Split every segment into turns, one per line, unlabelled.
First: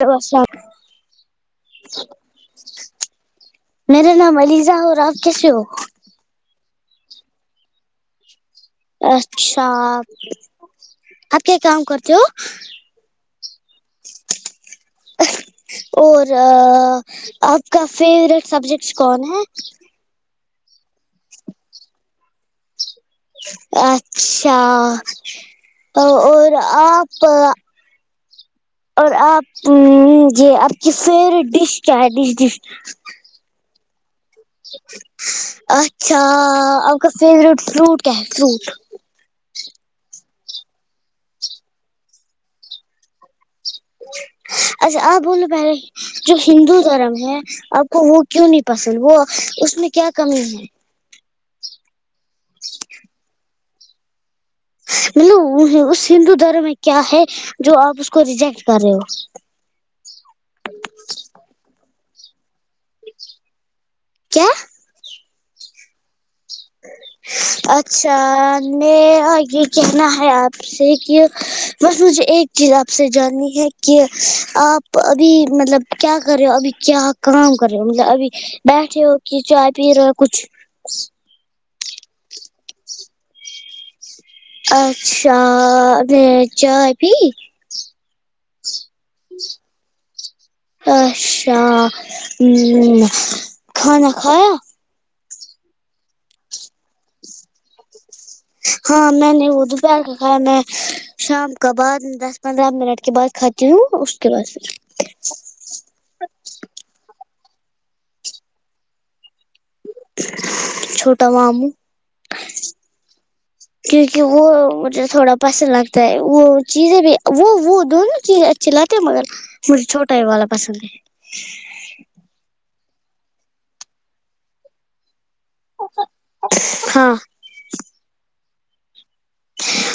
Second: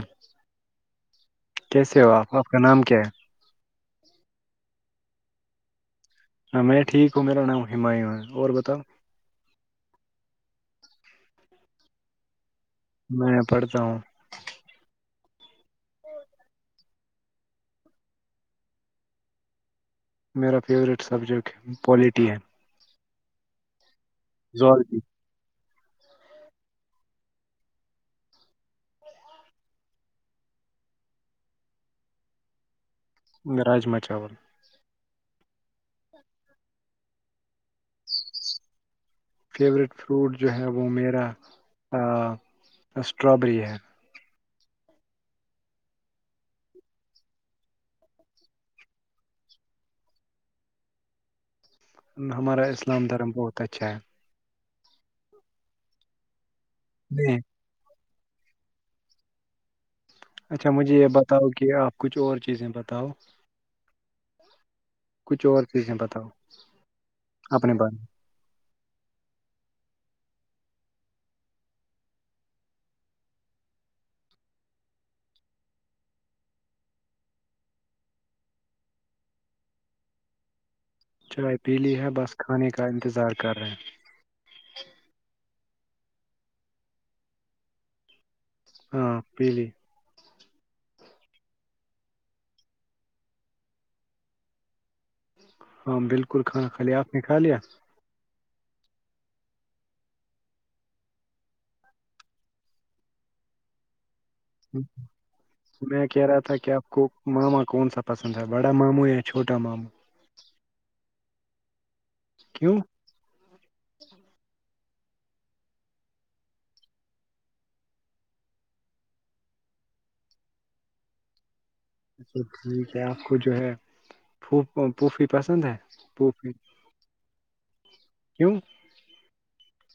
hello السلام
کیسے ہو آپ آپ کا نام کیا ہے
میرا نام علیزہ اور آپ کیسے ہو
ہاں میں ٹھیک ہوں میرا نام ہمایوں ہے اور بتاؤ
اچھا آپ کیا کام کرتے ہو
میں پڑھتا ہوں
[unintelligible] اور آپ کا فیوروریٹ سبجیکٹ کون ہے
میرا فیوریٹ سبجیکٹ پوالیٹی ہے
اچھا
زالجی
اور آپ اور آپ یہ آپ کی فیوریٹ ڈش کیا ہے ڈش ڈش
راجما چاول
اچھا آ کا فورٹ فروٹ کیا ہے فروٹ
[inaudible] فیوریٹ فروٹ جو ہے وہ میرا اسٹرابری ہے
اچھا آ بولو پہلے جو ہندو دھرم ہے آپ کو وہ کیوں نہیں پسند وہ اس میں کیا کمی ہے
ہمارا اسلام دھرم بہت اچھا ہے
مطلو اس ہندو دھرم میں کیا ہے
نہیں
جو آپ اس کو ریجیکٹ کر رہے ہو
اچھا مجھے یہ بتاؤ کہ آپ کچھ اور چیزیں بتاؤ
کیا
کچھ اور چیزیں بتاؤ اپنے بارے میں
اچھا م یہ کہنا ہے آپ سے کہ بس مجھے ایک چیز آپ سے جاننی ہے کہ آپ ابھی مطلب کیا کر رہے ہو ابھی کیا کام کر رہے ہو مطلب ابھی بیٹھے ہو کہ چائے پی رہے ہو کچھ
چائے پی لی ہے بس کھانے کا انتظار کر رہے ہیں
اچھا چائے پی
ہاں پی لی
[inaudible] اچھا ہ کھانا کھایا
ہاں بالکل کھانا کالی آپ نے کھا لیا
ہاں میں نے وہد پ کے کایا میں شام کا بعد دس پندرہ منٹ کے بعد کھاتی ہوں اس کے بعد
میں کہہ رہا تھا کہ آپ کو ماما کون سا پسند ہے بڑا ماموں یا چھوٹا ماموں
چھوٹا ماموں
کیوں
کیونکہ وہ مطلب تھوڑا پسند لگتا ہے وہ چیزیں بھی وہ وہ دونوں چیزیں چلتے مگر مجھے چھوٹا ہےوا پسند ہے
اچھا ٹھیک ہے آپ کو جو ہے پوفی پسند ہے پوفی
ہاں
کیوں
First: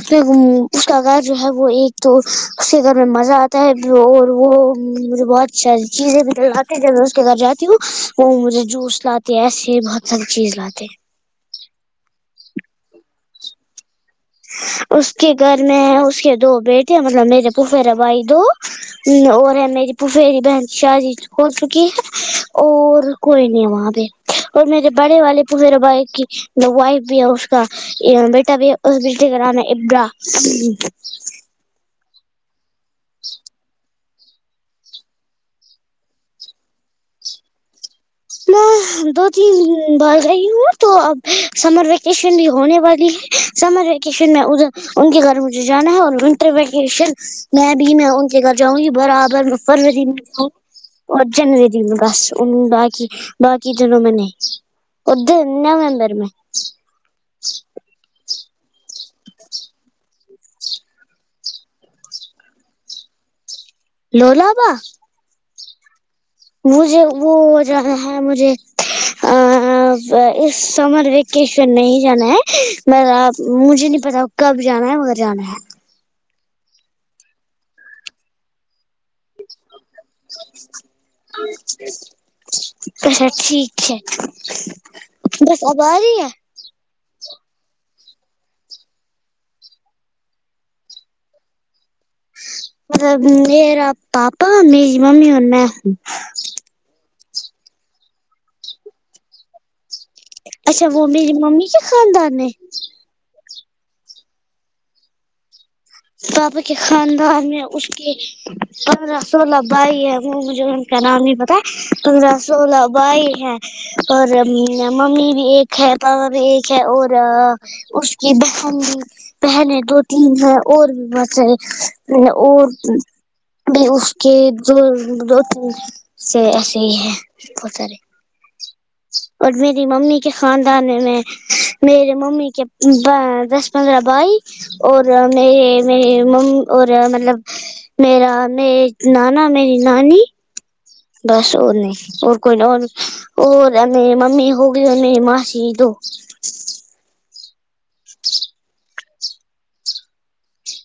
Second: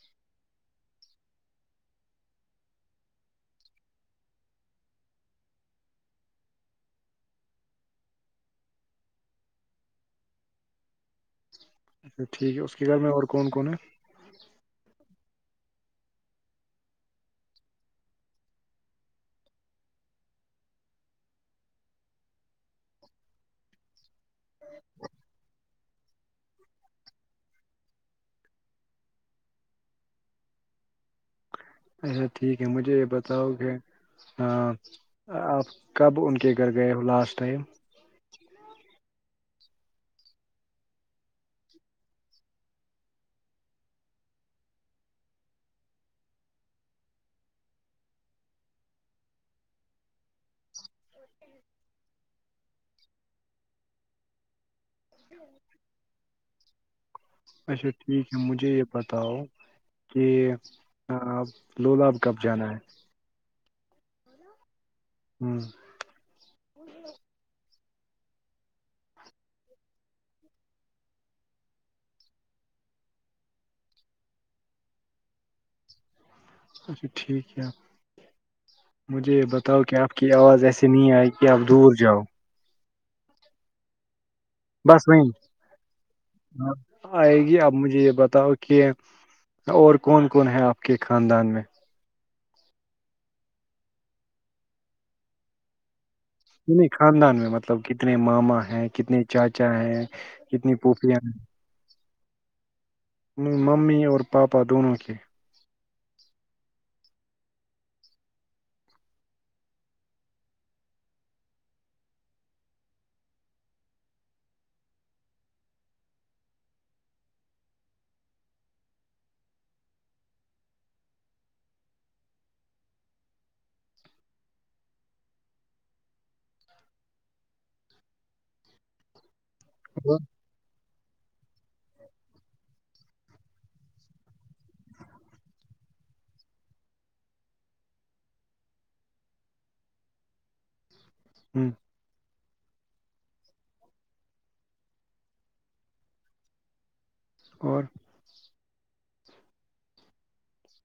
پھر اس کا گھر جو ہے وہ ایک تو اس کے گھر میں مزہ آتا ہے اور وہ مجھے بہت اچھی چیزیں بھی لاتی جب میں اس کے گھر جاتی ہوں وہ مجھے جوس لاتی تیس سے بہت ساری چیز لاتے
اچھا ٹھیک ہے اس کے گھر میں اور کون کون ہے
اس کے گھر میں ہے اس کے دو بیٹے ہیں مطلب میرے پپیرے بھائی دو ہ اور ہے میری بفیری بہن شاہ جی ہو چکی ہے اور کوئی نہیں وہاں پ اور میرے بڑے والے پ میرا بھائی کی وائف بھی ہے اس کا بیٹا بھی ہے اس بیچ کرانانا ابرا
اچھا ٹھیک ہے مجھے یہ بتاؤ کہ ہاں آپ کب ان کے گھر گئے ہو لاسٹ ٹائم
میں دو تین بھر رہی ہوں تو اب سمر ویکیشن بھی ہونے والی ہے سمر ویکیشن میں ادھر ان کے گھر مجھے جانا ہے اور ونٹر ویکیشن میں بھی میں ان کے گھر جاؤں گی برابر فروری میں جاؤں ارجن د جی میں بس اننوں با کہ باقی دونوں میں نے ادھر ممبر میں
اچھا ٹھیک ہے مجھے یہ بتاؤ کہب لولاب کب جانا ہے
لولاابا
ہوں
مجھے وہ جانا ہے مجھے اس سمر ویکیشن نہیں جانا ہے مجھے نہیں پتا کب جا ہے مگر جانا ہے
اچھا ٹھیک ہےپ مجھے یہ بتاؤ کہ آپ کی آواز ایسیے نہیں آئے کہ آپ دور جاؤ
اچھا ٹھیک ہے بس آواز ہی ہے
ہاں آئے گی آپ مجھے یہ بتاؤ کہ اور کون کون ہے آپ کے خاندان میں
میرا پاپا میری ممی اننا
کتنے خاندان میں مطلب کتنے ماما ہیں کتنے چاچا ہے کتنی
اچھا وہ
پوپیاں
میری
ہیں
ممی کے خاندان میں
ممی اور پاپا دونوں کے
پپا کے خاندان میں اس کے پندرہ سولہ بائی ہے وہ مجھے ان کا نام نہیں پتا پندرہ سولہ بائی ہے اور ممی بھی ایک ہے پاپا بھی ایک ہے اور اس کی بہن بھی بہن دو تین ہیں اور بھی ب چاہ اور بھی اس کے دو دو تین سے ایسے ہی ہیں بہت سارے اور میری
ہ
ممی کے خاندان میں میرے ممی کے دس پندرہ بھائی اور مطلب میرا میں نانا میری نانی بس وہ نے کوئی نہ اور اور ای ممی ہوگئی ا ماسی دو
اور
ج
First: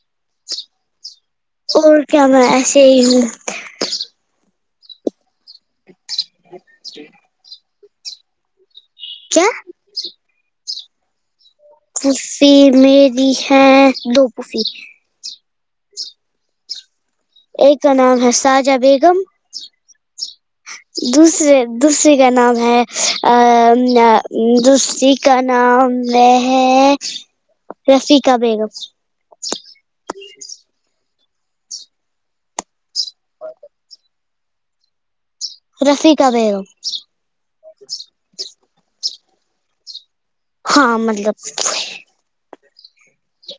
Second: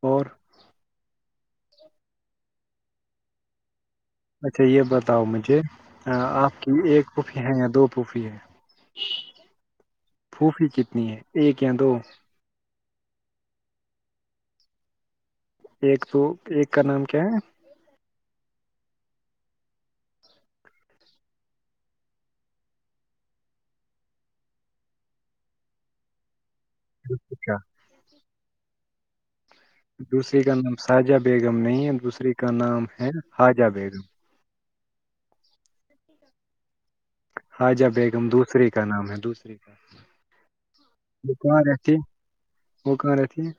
اور
اور کیا میں ایسے ہی
اچھا یہ بتاؤ مجھے آپ کی ایک پھوپھی ہے یا دو پھوپھی ہے
کیا
پھوپی کتنی ہے ایک یا دو
پ میری ہے دو پوفی
ایک سو ایک کا نام کیا ہے
ایک کا نام ہے ساجہ بیگم دوسرے دوسرے کا نام ہے دوسری کا نام میں
اچھا،
رفکا بیگم
دوسری کا نام ساجہ بیگم نہیں ہے دوسری کا نام ہے خاجہ بیگم
رفق دیر
حاجہ بیگم دوسرے کا نام ہے دوسرے کا
ہاں
وہ کہاں
مطلب
رہتی وہ کہاں رہتی ہے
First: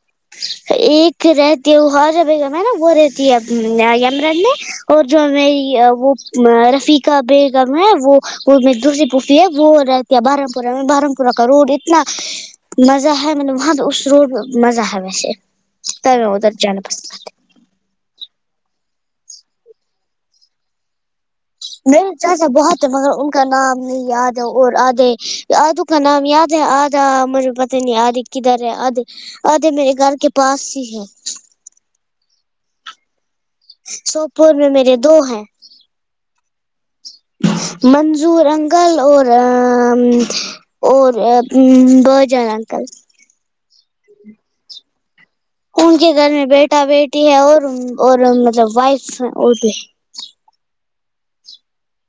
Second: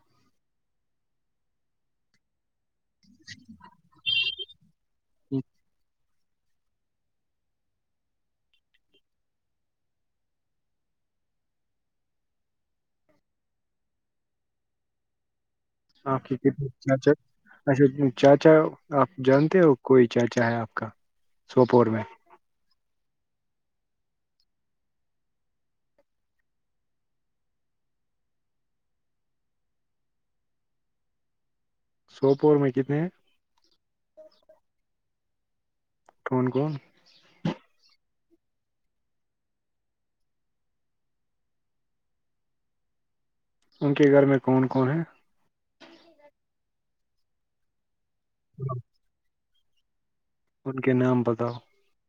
ایک رہتی ہے وہ ہر بی گا نا وہ رہتی ہے یمرن میں اور
ہے
جوی وہ رفیقا بیگم ہے وہ دوسری پوفی ہے وہ رہتی ہے بارہمپورہ میں بارم پا کا روڈ اتنا مزہ ہے مطلب وہاں پہ اس روڈ پہ مزہ ہے ویسے
ہاں
تب
کی ک
ادھر
د
جانا پسند کرتے
اچھا چاچا آپ جانتے ہو کوئی چاچا ہے آپ کا سوپور میں
نہیں اسا بہت ہے مگر ان کا نام نہیں یاد ہے اور آدھے آدو کا نام یاد ہے آدھا م پت نہیں آدے کدھر ہے آدھے آدے میرے گھر کے پاس ہی ہے
سوپور میں کتنے
سوپور میں میرے دو ہیں
کون کون
منظور انکل اور اور بہت جانا اکل
ان کے گھر میں کون کون ہیں
ان کے گھر میں بیٹا بیٹی ہے اور اور مطلب وائف اور بھی
ان کے نام بتاؤ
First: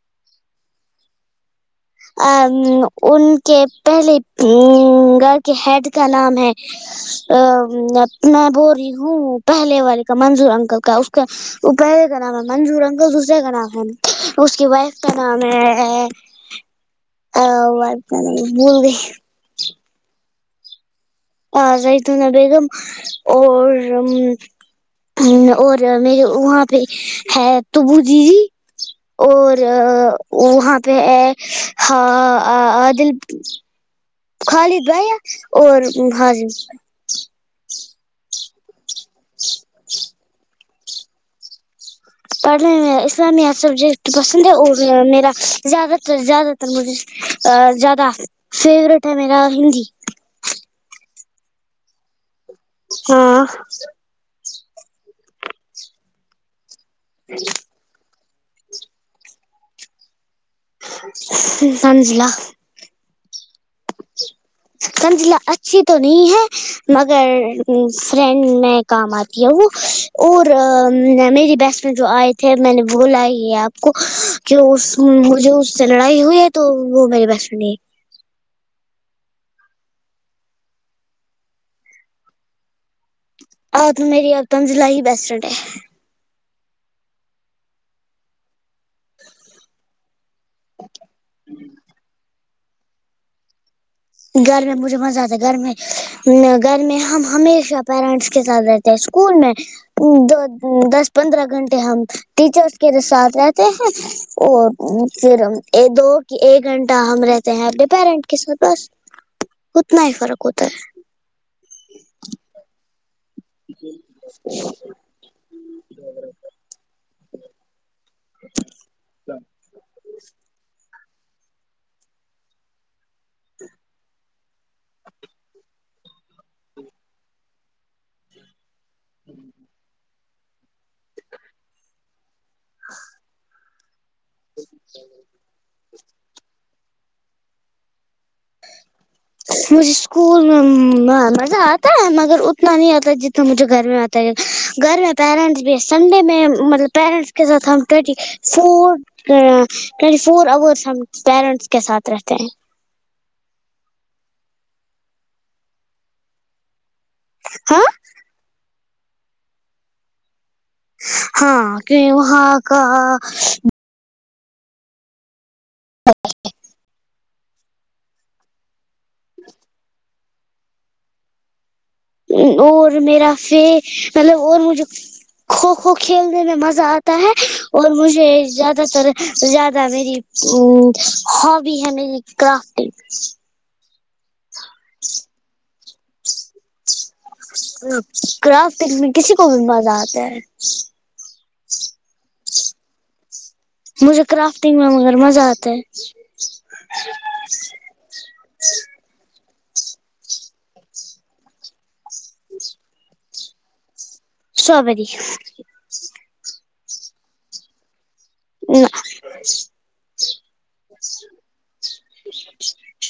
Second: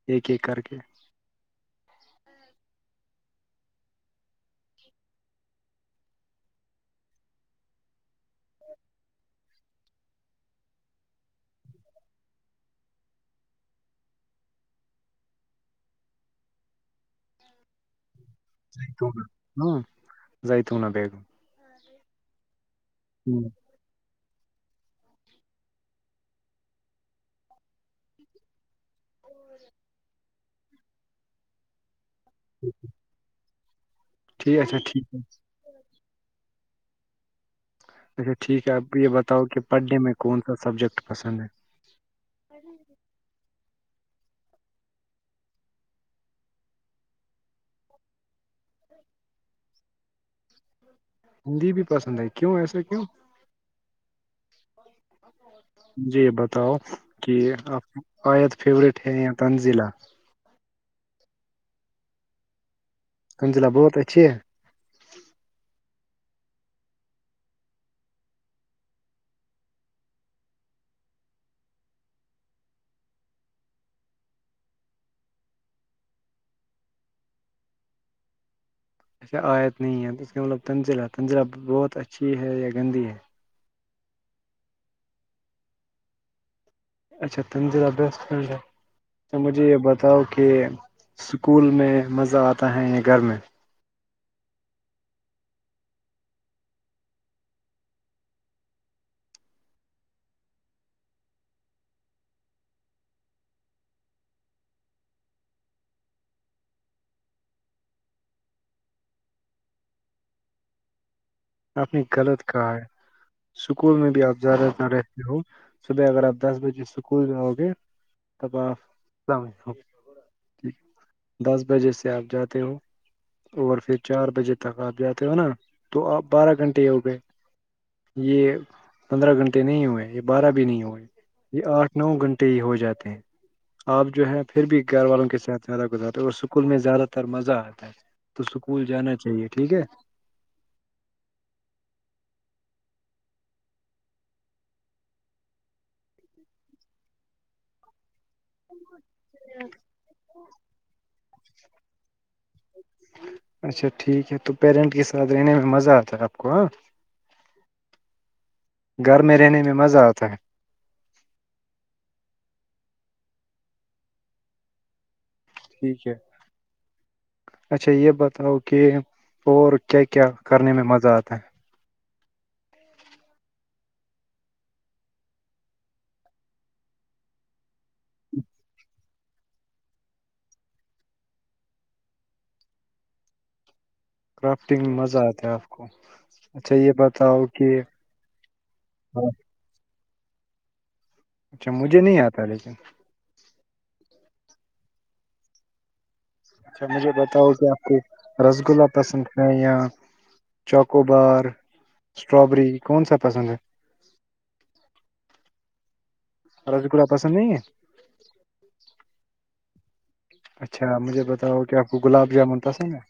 ایک ایک کر کے
ا ان کے پہلے گھر کے ہیڈ کا نام ہے ا میں بول رہی ہوں پہلے والے کا منظور انکل کا اس کا وہ پہلے کا نام ہے منظور ان کا دوسرے کا نام ہے اس کی وائف کا نام ہے ا کا نام بھول گئی
ہ جائ ت ہ نا بیگ
ہ ریتنا بیگم اور اور میرے وہاں پہ ہے تبو ج جی اور وہاں پہ ہے ہاں آ دل
ٹھیک اچھا
خالی
ٹھیک
دائی ہے اور ہاں جی
اچھا ٹھیک ہے آپ کو یہ بتاؤ کہ پڑھنے میں کون سا سبجیکٹ پسند ہے
پڑھنے میں اسلامیہ سبجیکٹ پسند ہے اور میرا زیادہ تر زیادہ مجھے زیادہ فیوریٹ ہے میرا ہندی
ہندی بھی پسند ہے کیوں ایسا کیوں
ہاں
جی بتاؤ کہ آپ کی آید فیوریٹ ہے یا تنزیلا
سانز ل
ححمزلہ بہت اچھی ہے
کنجلا اچھی تو نہیں ہے مگر فریڈ میں کام آتی ہے وہ اور میری بیس میں جو آئے تھے میں نے وہ لائی ہے آپ کو کہ وہ جو اس سے لڑائی ہوئی ہے تو وہ میری بس میں نہیں ہے
اچھا آیت نہیں ہے تو اس کا مطلب تنزلہ ہے تنزلہہ بہت اچھی ہے یا گندی ہے
آپ تو میری آ تمز ل ہی بیسٹ ڈے
اچھا تنندیر ابس تو مجھے یہ بتاؤ کہ اسکول میں مزہ آتا ہے انیں گھر میں
گھر میں مجھے مزہ آتا ہے گھر میں گھر میں ہم ہمیشہ پیرنٹس کے ساتھ رہتے ہیں اسکول میں دو دس پندرہ گھنٹے ہم ٹیچرس کے ساتھ رہتے ہیں اور پھر دو ایک گھنٹہ ہم رہتے ہیں اپنے پیرنٹ کے ساتھ بس اتنا ہی فرق ہوتا ہے
آپ نے غلط کہا ہے اسکول میں بھی آپ زیادہ نہ رہ صبح اگر آپ دس بجے اسکول جاؤ گے تب آپ دس بجے سے آپ جاتے ہو اور پھر چار بجے تک آپ جاتے ہو نا تو آپ بارہ گھنٹے ہو گئے یہ پندرہ گھنٹے نہیں ہوئے یہ بارہ بھی نہیں ہوئے یہ آٹھ نو گھنٹے ہی ہو جاتے ہیں آپ جو ہے پھر بھی گھر والوں کے ساتھ زیادہ گزار اور اسکول میں زیادہ تر مزہ آتا ہے تو اسکول جانا چاہیے ٹھیک ہے
مجھے اسکول میں مزہ آتا ہے مگر اتنا نہیں آتا جتنا مجھے گھر میں آتا گھر میں پیرنٹس بھی سنڈے میں مطلب پیرنٹس کے ساتھ ہم ٹٹی فور ٹوینٹی فور آورس ہم پیرنٹس کے ساتھ رہتے ہیں
اچھا ٹھیک ہے تو پیرنٹ کے ساتھ رہنے میں مزہ آتا ہے آپ کو ہاں
ہاں
گھر میں رہنے میں مزہ آتا ہے
ہاں کہ وہاں کا
ٹھیک ہے اچھا یہ بتاؤ کہ اور کیا کیا کرنے میں مزہ آتا ہے
اور میرا مطلب اور مجھے کھوکھو کھیلنے میں مزہ آتا ہے اور مجھے زیادہ تر زیادہ میری ہابی ہے میری کرافٹنگ
کرافٹنگ میں مزہ آتا ہے آپ کو اچھا یہ بات
کرافٹ دنے میں کسی کو بھی مزہ آتا ہے
اچھا مجھے نہیں آتا لیکن
مجھے کرافٹنگ میں مگر مزہ آتا ہے
اچھا مجھے بتاؤ کہ آپ کو رسگلا پسند ہے یا چوکو بار اسٹرابری کون سا پسند ہے
سٹرابری
رسگولا پسند نہیں ہے
نہیں
اچھا مجھے بتاؤ کہ آپ کو گلاب جامن پسند ہے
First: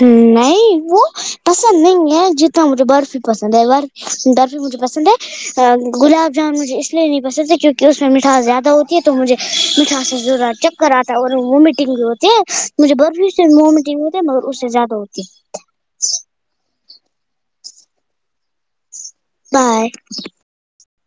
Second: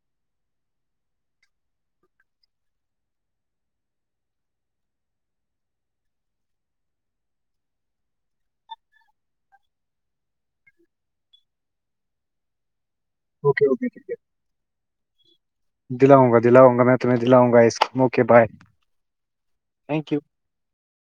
نہیں وہ پسند نہیں ہے جتنا مجھے برفی پسند ہے برفی درف مجھے پسند ہے گلاب جامن مجھے اس لیے نہیں پسند ہے کیونکہ اس میں مٹھاس زیادہ ہوتی ہے تو مجھے مٹھا سے ضرور کر آتا ہے اور ومیٹنگ بھی ہوتی ہے مجھے برفی سے
اوکے اوکے
ومیٹنگ ہوتی ہے مگر اس سے زیادہ ہوتی ہے
دلاؤں گا دلاؤںا میں تمہیں دلاؤںا اسوے بائے
بائے
تھینک یو